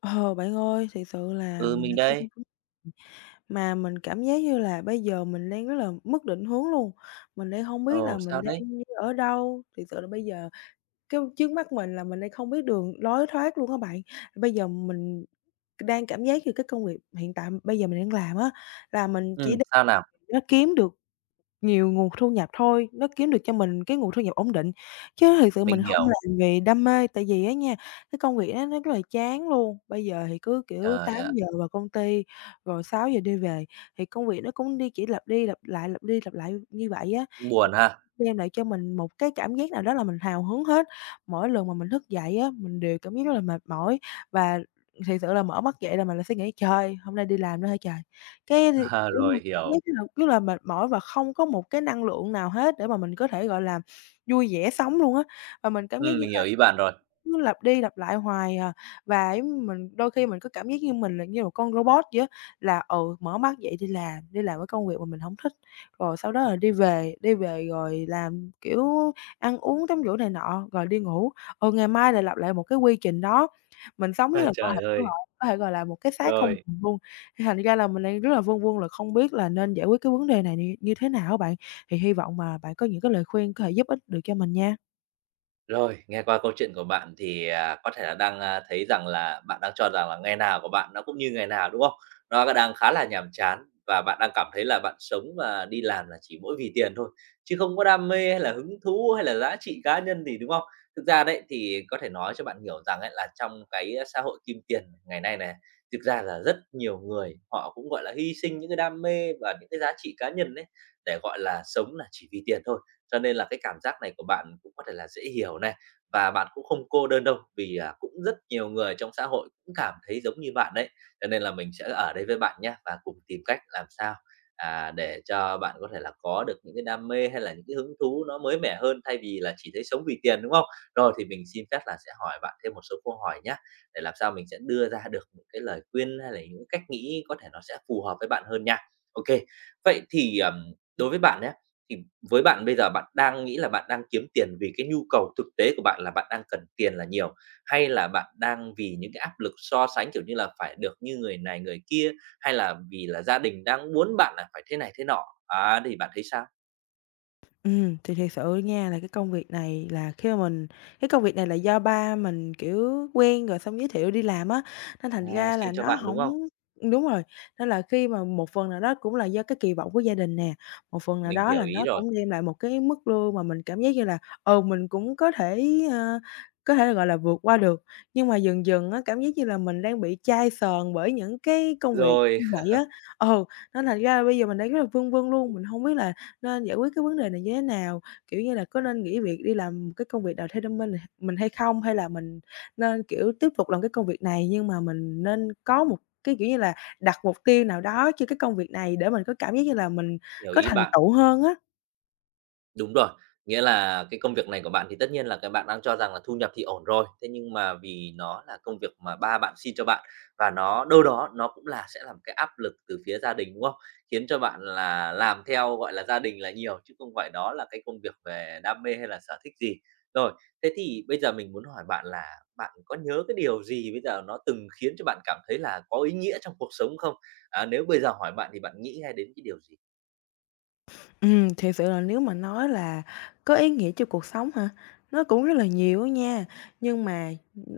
Ờ, Bạn ơi, thiệt sự là Ừ, mình mình lại có một cái đây. vấn mà mình cảm giác như là bây giờ mình đang rất là mất định hướng luôn, mình đang không biết Ồ, là mình sao đấy? đang đi ở đâu, thiệt sự là bây giờ cái trước mắt mình là mình đang không biết đường lối thoát luôn á bạn. Bây giờ mình đang cảm giác như cái công việc hiện tại bây giờ mình đang làm á, là mình chỉ để Sao nào? nó kiếm được nhiều nguồn thu nhập thôi, nó kiếm được cho mình cái nguồn thu nhập ổn định, chứ thực sự mình Mình hông hiểu. làm vì đam mê. Tại vì á nha, cái công việc đó nó rất là chán luôn, bây giờ thì cứ, kiểu, tám Trời ạ, giờ vào công ty, rồi sáu giờ đi về, thì công việc nó cũng đi chỉ lặp đi lặp lại, lặp đi lặp lại như vậy á, cũng nhưng buồn mà ha. đem lại cho mình một cái cảm giác nào đó là mình hào hứng hết. Mỗi lần mà mình thức dậy á, mình đều cảm giác rất là mệt mỏi và thiệt sự là mở mắt dậy là mình lại suy nghĩ: "Trời, hôm nay đi làm nữa hả trời?" Cái, À, kiểu rồi, cảm giác hiểu. rất là mệt mỏi và không có một cái năng lượng nào hết để mà mình có thể, gọi là, vui vẻ sống luôn á. Và mình cảm giác như Mình là hiểu ý cái bạn này rồi. cứ lặp đi lặp lại hoài à, và giống mình đôi khi mình có cảm giác như mình là như một con robot vậy á, là, ừ, mở mắt dậy đi làm cái công việc mà mình hổng thích, rồi sau đó là đi về rồi làm, kiểu, ăn uống tắm rửa này nọ, rồi đi ngủ. Ừ, ngày mai lại lặp lại một cái quy trình đó, mình sống như À, là cơ thể trời của họ ơi! có thể, gọi là, một cái xác không Rồi. hồn luôn. Thì thành ra là mình đang rất là vương vương là không biết là nên giải quyết cái vấn đề này như như thế nào á bạn. Thì hy vọng mà bạn có những cái lời khuyên có thể giúp ích được cho mình nha. Rồi, nghe qua câu chuyện của bạn thì, à, có thể là đang, a, thấy rằng là bạn đang cho rằng là ngày nào của bạn nó cũng như ngày nào, đúng không? Nó đang khá là nhàm chán và bạn đang cảm thấy là bạn sống và đi làm là chỉ mỗi vì tiền thôi, chứ không có đam mê hay là hứng thú hay là giá trị cá nhân gì, đúng không? Thực ra đấy, thì có thể nói cho bạn hiểu rằng ấy là trong cái xã hội kim tiền ngày nay này, thực ra là rất nhiều người họ cũng, gọi là, hy sinh những cái đam mê và những cái giá trị cá nhân đấy để, gọi là, sống là chỉ vì tiền thôi. Cho nên là cái cảm giác này của bạn cũng có thể là dễ hiểu này, và bạn cũng không cô đơn đâu, vì, à, cũng rất nhiều người trong xã hội cũng cảm thấy giống như bạn đấy. Cho nên là mình sẽ ở đây với bạn nhé và cùng tìm cách làm sao, à, để cho bạn có thể là có được những cái đam mê hay là những cái hứng thú nó mới mẻ hơn, thay vì là chỉ thấy sống vì tiền, đúng không? Rồi thì mình xin phép là sẽ hỏi bạn thêm một số câu hỏi nhé để làm sao mình sẽ đưa ra được những cái lời khuyên hay là những cách nghĩ có thể nó sẽ phù hợp với bạn hơn nha. Ok. Vậy thì, đối với bạn ấy thì với bạn bây giờ bạn đang nghĩ là bạn đang kiếm tiền vì cái nhu cầu thực tế của bạn là bạn đang cần tiền là nhiều, hay là bạn đang vì những cái áp lực so sánh, kiểu như là, phải được như người này người kia, hay là vì là gia đình đang muốn bạn là phải thế này thế nọ? Á, thì bạn thấy sao? Ừ, thì thiệt sự nha là cái công việc này là khi mà mình cái công việc này là do ba mình, kiểu, quen rồi xong giới thiệu đi làm á, nên thành À, ra xin là cho nó bạn, đúng không không? đúng rồi, nên là khi mà một phần nào đó cũng là do cái kỳ vọng của gia đình nè, một phần nào Mình đó hiểu là nó ý rồi. cũng đem lại một cái mức lương mà mình cảm giác như là, ừ, mình cũng có thể, ơ, có thể gọi là, vượt qua được. Nhưng mà dần dần á, cảm giác như là mình đang bị chai sờn bởi những cái công việc Rồi, như vậy á, ừ, nên thành ra là bây giờ mình đang rất là vương vương luôn, mình không biết là nên giải quyết cái vấn đề này như thế nào? Kiểu như là, có nên nghỉ việc đi làm một cái công việc nào theo đam mê này mình hay không? Hay là mình nên, kiểu, tiếp tục làm cái công việc này nhưng mà mình nên có một cái, kiểu như là, đặt mục tiêu nào đó cho cái công việc này để mình có cảm giác như là mình hiểu có ý thành bạn. tựu hơn á? Đúng rồi, nghĩa là cái công việc này của bạn thì tất nhiên là cái bạn đang cho rằng là thu nhập thì ổn rồi, thế nhưng mà vì nó là công việc mà ba bạn xin cho bạn và nó đâu đó nó cũng là sẽ là một cái áp lực từ phía gia đình, đúng không? Khiến cho bạn là làm theo, gọi là, gia đình là nhiều chứ không phải đó là cái công việc về đam mê hay là sở thích gì. Rồi, thế thì bây giờ mình muốn hỏi bạn là bạn có nhớ cái điều gì bây giờ nó từng khiến cho bạn cảm thấy là có ý nghĩa trong cuộc sống không? À, nếu bây giờ hỏi bạn thì bạn nghĩ ngay đến cái điều gì? Thiệt sự là nếu mà nói là có ý nghĩa cho cuộc sống hả? Nó cũng rất là nhiều á nha, nhưng mà,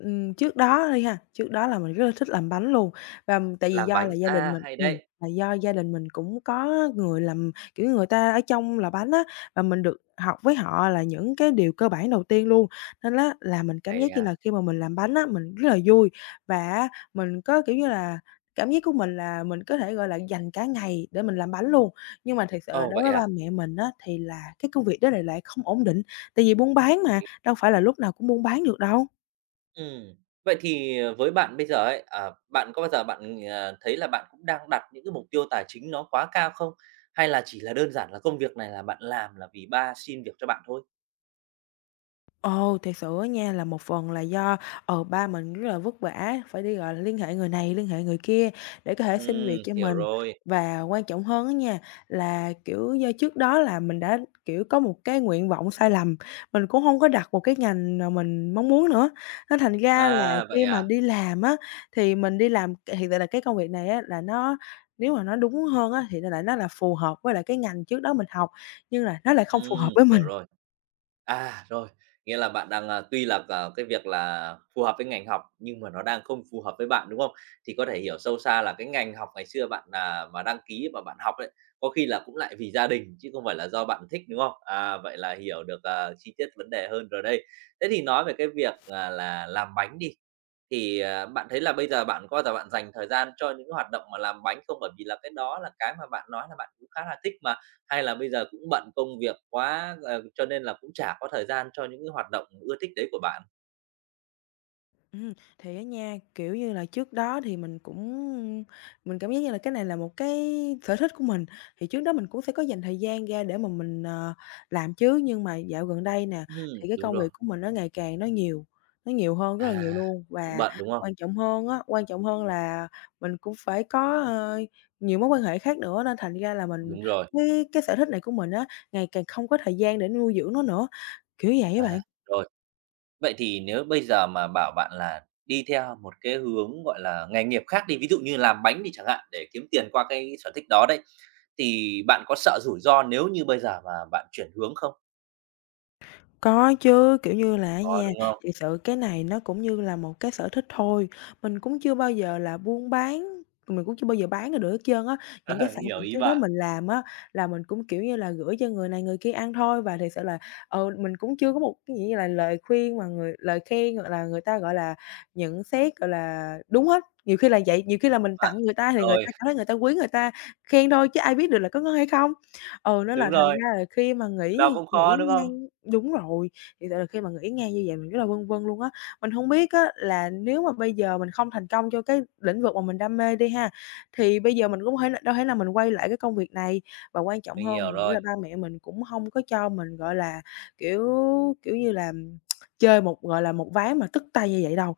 trước đó đi ha, trước đó là mình rất là thích làm bánh luôn, và tại vì Làm do là bánh, gia đình a, mình hay đấy, là do gia đình mình cũng có người làm kiểu, người ta ở trong là bánh á, và mình được học với họ là những cái điều cơ bản đầu tiên luôn. Nên á là mình cảm hay giác như là nha. khi mà mình làm bánh á, mình rất là vui và mình có, kiểu như là, cảm giác của mình là mình có thể, gọi là, dành cả ngày để mình làm bánh luôn. Nhưng mà thật sự là Ồ, đối vậy với ba à? mẹ mình á, thì là cái công việc đó lại lại không ổn định, tại vì buôn bán mà, đâu phải là lúc nào cũng buôn bán được đâu. Ừm. Vậy thì, ờ, với bạn bây giờ ấy, à, bạn có bao giờ bạn, ờ, thấy là bạn cũng đang đặt những cái mục tiêu tài chính nó quá cao không? Hay là chỉ là đơn giản là công việc này là bạn làm là vì ba xin việc cho bạn thôi? Ồ, thiệt sự á nha là một phần là do, ba mình rất là vất vả, phải đi, gọi là, liên hệ người này, liên hệ người kia để có thể xin việc cho Hiểu mình. rồi. Và quan trọng hơn á nha, là, kiểu, do trước đó là mình đã, kiểu, có một cái nguyện vọng sai lầm, mình cũng không có đặt một cái ngành mà mình mong muốn nữa. Nên thành ra là À, khi vậy mà à? đi làm á, thì mình đi làm hiện tại là cái công việc này á là nó nếu mà nó đúng hơn á, thì nó là phù hợp với lại cái ngành trước đó mình học, nhưng là nó lại không phù hợp với mình. Hiểu rồi. À, rồi, nghĩa là bạn đang, ờ, tuy là, ờ, cái việc là phù hợp với ngành học nhưng mà nó đang không phù hợp với bạn, đúng không? Thì có thể hiểu sâu xa là cái ngành học ngày xưa bạn, à, mà đăng ký và bạn học đấy có khi là cũng lại vì gia đình chứ không phải là do bạn thích, đúng không? À, vậy là hiểu được, ờ, chi tiết vấn đề hơn rồi đây. Thế thì nói về cái việc, à, là làm bánh đi, thì, à, bạn thấy là bây giờ bạn có bao giờ bạn dành thời gian cho những hoạt động mà làm bánh không? Bởi vì là cái đó là cái mà bạn nói là bạn cũng khá là thích mà. Hay là bây giờ cũng bận công việc quá, ờ, cho nên là cũng chả có thời gian cho những cái hoạt động ưa thích đấy của bạn? Thì á nha, kiểu như là, trước đó thì mình cũng mình cảm giác như là cái này là một cái sở thích của mình, thì trước đó mình cũng sẽ có dành thời gian ra để mà mình, làm chứ. Nhưng mà dạo gần đây nè, thì cái Đúng công việc rồi. của mình nó ngày càng nó nhiều hơn rất là nhiều À, luôn. cũng Và bận, đúng không? quan trọng hơn á, quan trọng hơn là mình cũng phải có, nhiều mối quan hệ khác nữa, nên thành ra là mình Đúng rồi. cái sở thích này của mình á, ngày càng không có thời gian để nuôi dưỡng nó nữa, kiểu vậy á bạn. À, rồi. Vậy thì nếu bây giờ mà bảo bạn là đi theo một cái hướng, gọi là, nghề nghiệp khác đi, ví dụ như làm bánh đi chẳng hạn, để kiếm tiền qua cái sở thích đó đấy, thì bạn có sợ rủi ro nếu như bây giờ mà bạn chuyển hướng không? Có chứ, kiểu như là á Có, nha, đúng không? thiệt sự cái này nó cũng như là một cái sở thích thôi, mình cũng chưa bao giờ là buôn bán, mình cũng chưa bao giờ bán ra được hết trơn á. Những cái sản Hiểu phẩm ý trước đó bạn. mình làm á, là mình cũng, kiểu như là, gửi cho người này người kia ăn thôi và thiệt sự là, ừ, mình cũng chưa có một cái gì như là lời khuyên mà người lời khen hoặc là người ta, gọi là, nhận xét, gọi là, đúng hết. Nhiều khi là vậy, nhiều khi là mình Bạn tặng người ta thì người ta rồi, cảm thấy người ta quý, người ta khen thôi chứ ai biết được là có ngon hay không. Ừ, nên đúng là thành rồi, ra là khi mà cái đó cũng khó, nghĩ đúng ngang không? đúng rồi, thì tại là khi mà nghĩ ngang như vậy mình rất là vân vân luôn á. Mình hông biết á là nếu mà bây giờ mình không thành công cho cái lĩnh vực mà mình đam mê đi ha, thì bây giờ mình cũng thể đâu thể nào mình quay lại cái công việc này. Và quan trọng Mình hơn hiểu mình nghĩ rồi. là ba mẹ mình cũng hông có cho mình, gọi là, kiểu, kiểu như là, chơi một, gọi là, một ván mà tức tay như vậy đâu,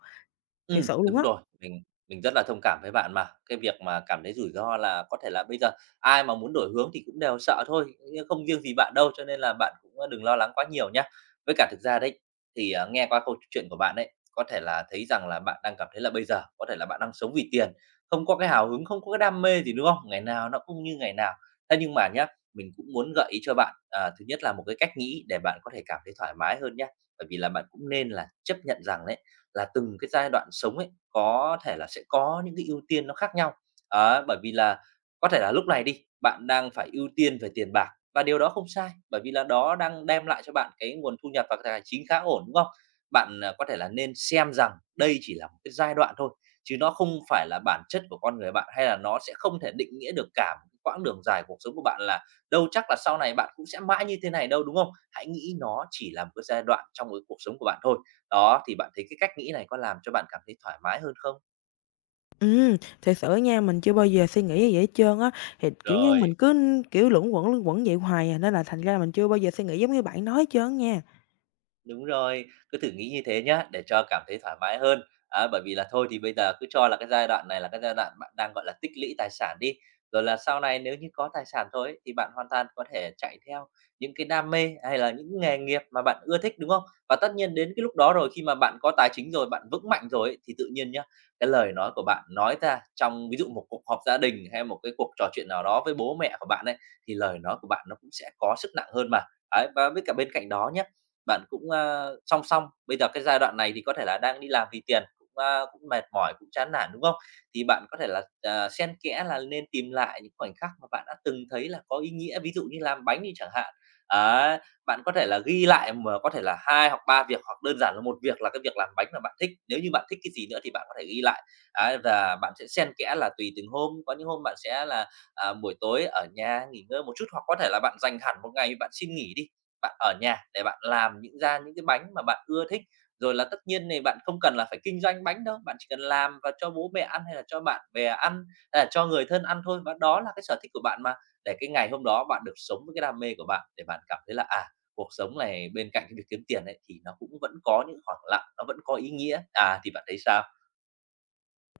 thiệt Ừ sự luôn đúng á. rồi, mình rất là thông cảm với bạn mà. Cái việc mà cảm thấy rủi ro là có thể là bây giờ ai mà muốn đổi hướng thì cũng đều sợ thôi, nhưng không riêng gì bạn đâu, cho nên là bạn cũng, ờ, đừng lo lắng quá nhiều nhá. Với cả thực ra đấy, thì, à, nghe qua câu chuyện của bạn ấy, có thể là thấy rằng là bạn đang cảm thấy là bây giờ có thể là bạn đang sống vì tiền, không có cái hào hứng, không có cái đam mê gì, đúng không? Ngày nào nó cũng như ngày nào. Thế nhưng mà nhá, mình cũng muốn gợi ý cho bạn, à, thứ nhất là một cái cách nghĩ để bạn có thể cảm thấy thoải mái hơn nhá. Bởi vì là bạn cũng nên là chấp nhận rằng đấy, là từng cái giai đoạn sống ấy, có thể là sẽ có những cái ưu tiên nó khác nhau. Đấy, bởi vì là có thể là lúc này đi, bạn đang phải ưu tiên về tiền bạc và điều đó không sai, bởi vì là đó đang đem lại cho bạn cái nguồn thu nhập và tài chính khá ổn, đúng không? Bạn, à, có thể là nên xem rằng đây chỉ là một cái giai đoạn thôi, chứ nó không phải là bản chất của con người bạn, hay là nó sẽ không thể định nghĩa được cả một cái quãng đường dài cuộc sống của bạn là đâu chắc là sau này bạn cũng sẽ mãi như thế này đâu, đúng không? Hãy nghĩ nó chỉ là một cái giai đoạn trong cái cuộc sống của bạn thôi. Đó, thì bạn thấy cái cách nghĩ này có làm cho bạn cảm thấy thoải mái hơn không? Ừm, thiệt sự á nha, mình chưa bao giờ suy nghĩ như vậy hết trơn á, thì, kiểu như, mình Rồi, cứ, kiểu, luẩn quẩn vậy hoài à, nên là thành ra là mình chưa bao giờ suy nghĩ giống như bạn nói hết trơn á nha. đúng rồi, cứ thử nghĩ như thế nhá, để cho cảm thấy thoải mái hơn. À, bởi vì là thôi thì bây giờ cứ cho là cái giai đoạn này là cái giai đoạn bạn đang, gọi là, tích lũy tài sản đi, rồi là sau này nếu như có tài sản rồi ấy, thì bạn hoàn toàn có thể chạy theo những cái đam mê hay là những nghề nghiệp mà bạn ưa thích, đúng không? Và tất nhiên đến cái lúc đó rồi, khi mà bạn có tài chính rồi, bạn vững mạnh rồi ấy, thì tự nhiên nhá, cái lời nói của bạn nói ra trong ví dụ một cuộc họp gia đình hay một cái cuộc trò chuyện nào đó với bố mẹ của bạn ấy, thì lời nói của bạn nó cũng sẽ có sức nặng hơn mà. Ấy, và với cả bên cạnh đó nhá bạn cũng, a, song song. Bây giờ cái giai đoạn này thì có thể là đang đi làm vì tiền, cũng, a, cũng mệt mỏi, cũng chán nản, đúng không? Thì bạn có thể là, ờ, xen kẽ là nên tìm lại những khoảnh khắc mà bạn đã từng thấy là có ý nghĩa, ví dụ như làm bánh đi chẳng hạn. Ấy, bạn có thể là ghi lại mà có thể là 2 hoặc 3 việc hoặc đơn giản là một việc là cái việc làm bánh mà bạn thích. Nếu như bạn thích cái gì nữa thì bạn có thể ghi lại, ấy, và bạn sẽ xen kẽ là tùy từng hôm, có những hôm bạn sẽ là, à, buổi tối ở nhà nghỉ ngơi một chút, hoặc có thể là bạn dành hẳn một ngày bạn xin nghỉ đi, bạn ở nhà để bạn làm những ra những cái bánh mà bạn ưa thích. Rồi là tất nhiên này bạn không cần là phải kinh doanh bánh đâu, bạn chỉ cần làm và cho bố mẹ ăn hay là cho bạn bè ăn, hay là cho người thân ăn thôi, và đó là cái sở thích của bạn mà, để cái ngày hôm đó bạn được sống với cái đam mê của bạn, để bạn cảm thấy là, à, cuộc sống này bên cạnh cái việc kiếm tiền ấy, thì nó cũng vẫn có những khoảng lặng, nó vẫn có ý nghĩa. À, thì bạn thấy sao?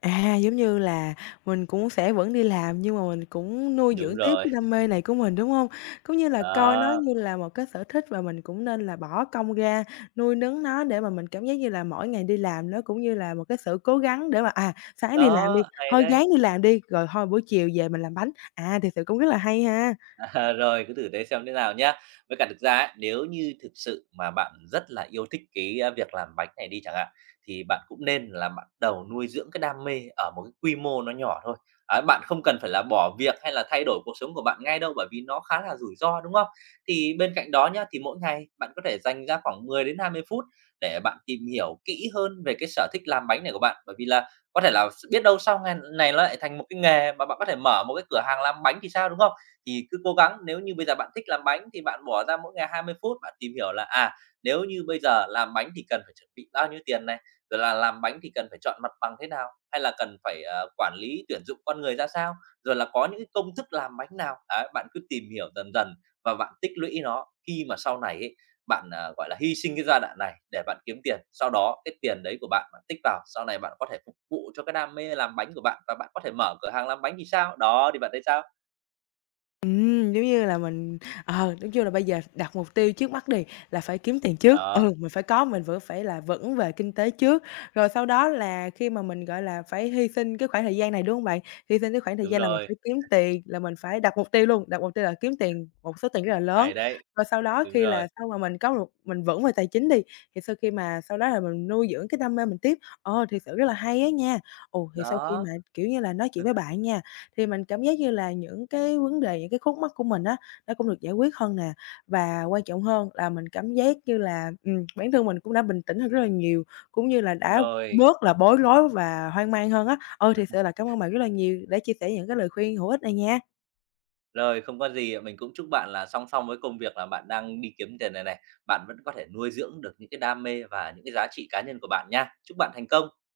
À, giống như là mình cũng sẽ vẫn đi làm nhưng mà mình cũng nuôi Đúng dưỡng tiếp rồi, cái đam mê này của mình, đúng hông? Cũng như là coi nó đó, như là một cái sở thích và mình cũng nên là bỏ công ra nuôi nấng nó để mà mình cảm giác như là mỗi ngày đi làm nó cũng như là một cái sự cố gắng để mà, à, sáng đi làm đi, đó, hay thôi ráng đấy. đi làm đi, rồi thôi buổi chiều về mình làm bánh. À, thiệt sự cũng rất là hay ha! À, rồi, cứ thử thế xem thế nào nhá. Với cả thực ra ấy, nếu như thực sự mà bạn rất là yêu thích cái, a, việc làm bánh này đi chẳng hạn, thì bạn cũng nên là bắt đầu nuôi dưỡng cái đam mê ở một cái quy mô nó nhỏ thôi. Ấy, bạn không cần phải là bỏ việc hay là thay đổi cuộc sống của bạn ngay đâu, bởi vì nó khá là rủi ro, đúng không? Thì bên cạnh đó nhá, thì mỗi ngày bạn có thể dành ra khoảng 10 đến 20 phút để bạn tìm hiểu kỹ hơn về cái sở thích làm bánh này của bạn. Bởi vì là có thể là biết đâu sau ngày này nó lại thành một cái nghề mà bạn có thể mở một cái cửa hàng làm bánh thì sao, đúng không? Thì cứ cố gắng nếu như bây giờ bạn thích làm bánh thì bạn bỏ ra mỗi ngày 20 phút, bạn tìm hiểu là, à, nếu như bây giờ làm bánh thì cần phải chuẩn bị bao nhiêu tiền này, rồi là làm bánh thì cần phải chọn mặt bằng thế nào, hay là cần phải, ờ, quản lý tuyển dụng con người ra sao, rồi là có những cái công thức làm bánh nào. Đấy, bạn cứ tìm hiểu dần dần và bạn tích lũy nó, khi mà sau này ấy, bạn, à, gọi là, hy sinh cái giai đoạn này để bạn kiếm tiền, sau đó cái tiền đấy của bạn, bạn tích vào, sau này bạn có thể phục vụ cho cái đam mê làm bánh của bạn và bạn có thể mở cửa hàng làm bánh thì sao? Đó, thì bạn thấy sao? Giống như là mình ờ, nói chung là bây giờ đặt mục tiêu trước mắt đi, là phải kiếm tiền trước. Đó. Ừ, mình phải có mình vẫn phải là vững về kinh tế trước, rồi sau đó là khi mà mình, gọi là, phải hy sinh cái khoảng thời gian này, đúng hông bạn? Hy sinh cái khoảng thời Đúng gian là mình rồi, phải kiếm tiền, là mình phải đặt mục tiêu luôn, đặt mục tiêu là kiếm tiền một số tiền rất là lớn. hay đấy, Rồi sau đó đúng khi rồi. là sau mà mình có một mình vững về tài chính đi, thì sau khi mà sau đó là mình nuôi dưỡng cái đam mê mình tiếp. Ờ, thiệt sự rất là hay á nha. Ồ, thì sau khi Đó, mà, kiểu như là, nói chuyện với bạn nha thì mình cảm giác như là những cái vấn đề, những cái khúc mắc của mình á, nó cũng được giải quyết hơn nè. Và quan trọng hơn là mình cảm giác như là, bản thân mình cũng đã bình tĩnh hơn rất là nhiều, cũng như là đã rồi, bớt là bối rối và hoang mang hơn á. Ừ, thiệt sự là cảm ơn bạn rất là nhiều đã chia sẻ những cái lời khuyên hữu ích này nha. rồi, không có gì, mình cũng chúc bạn là song song với công việc là bạn đang đi kiếm tiền này này, bạn vẫn có thể nuôi dưỡng được những cái đam mê và những cái giá trị cá nhân của bạn nha. Chúc bạn thành công.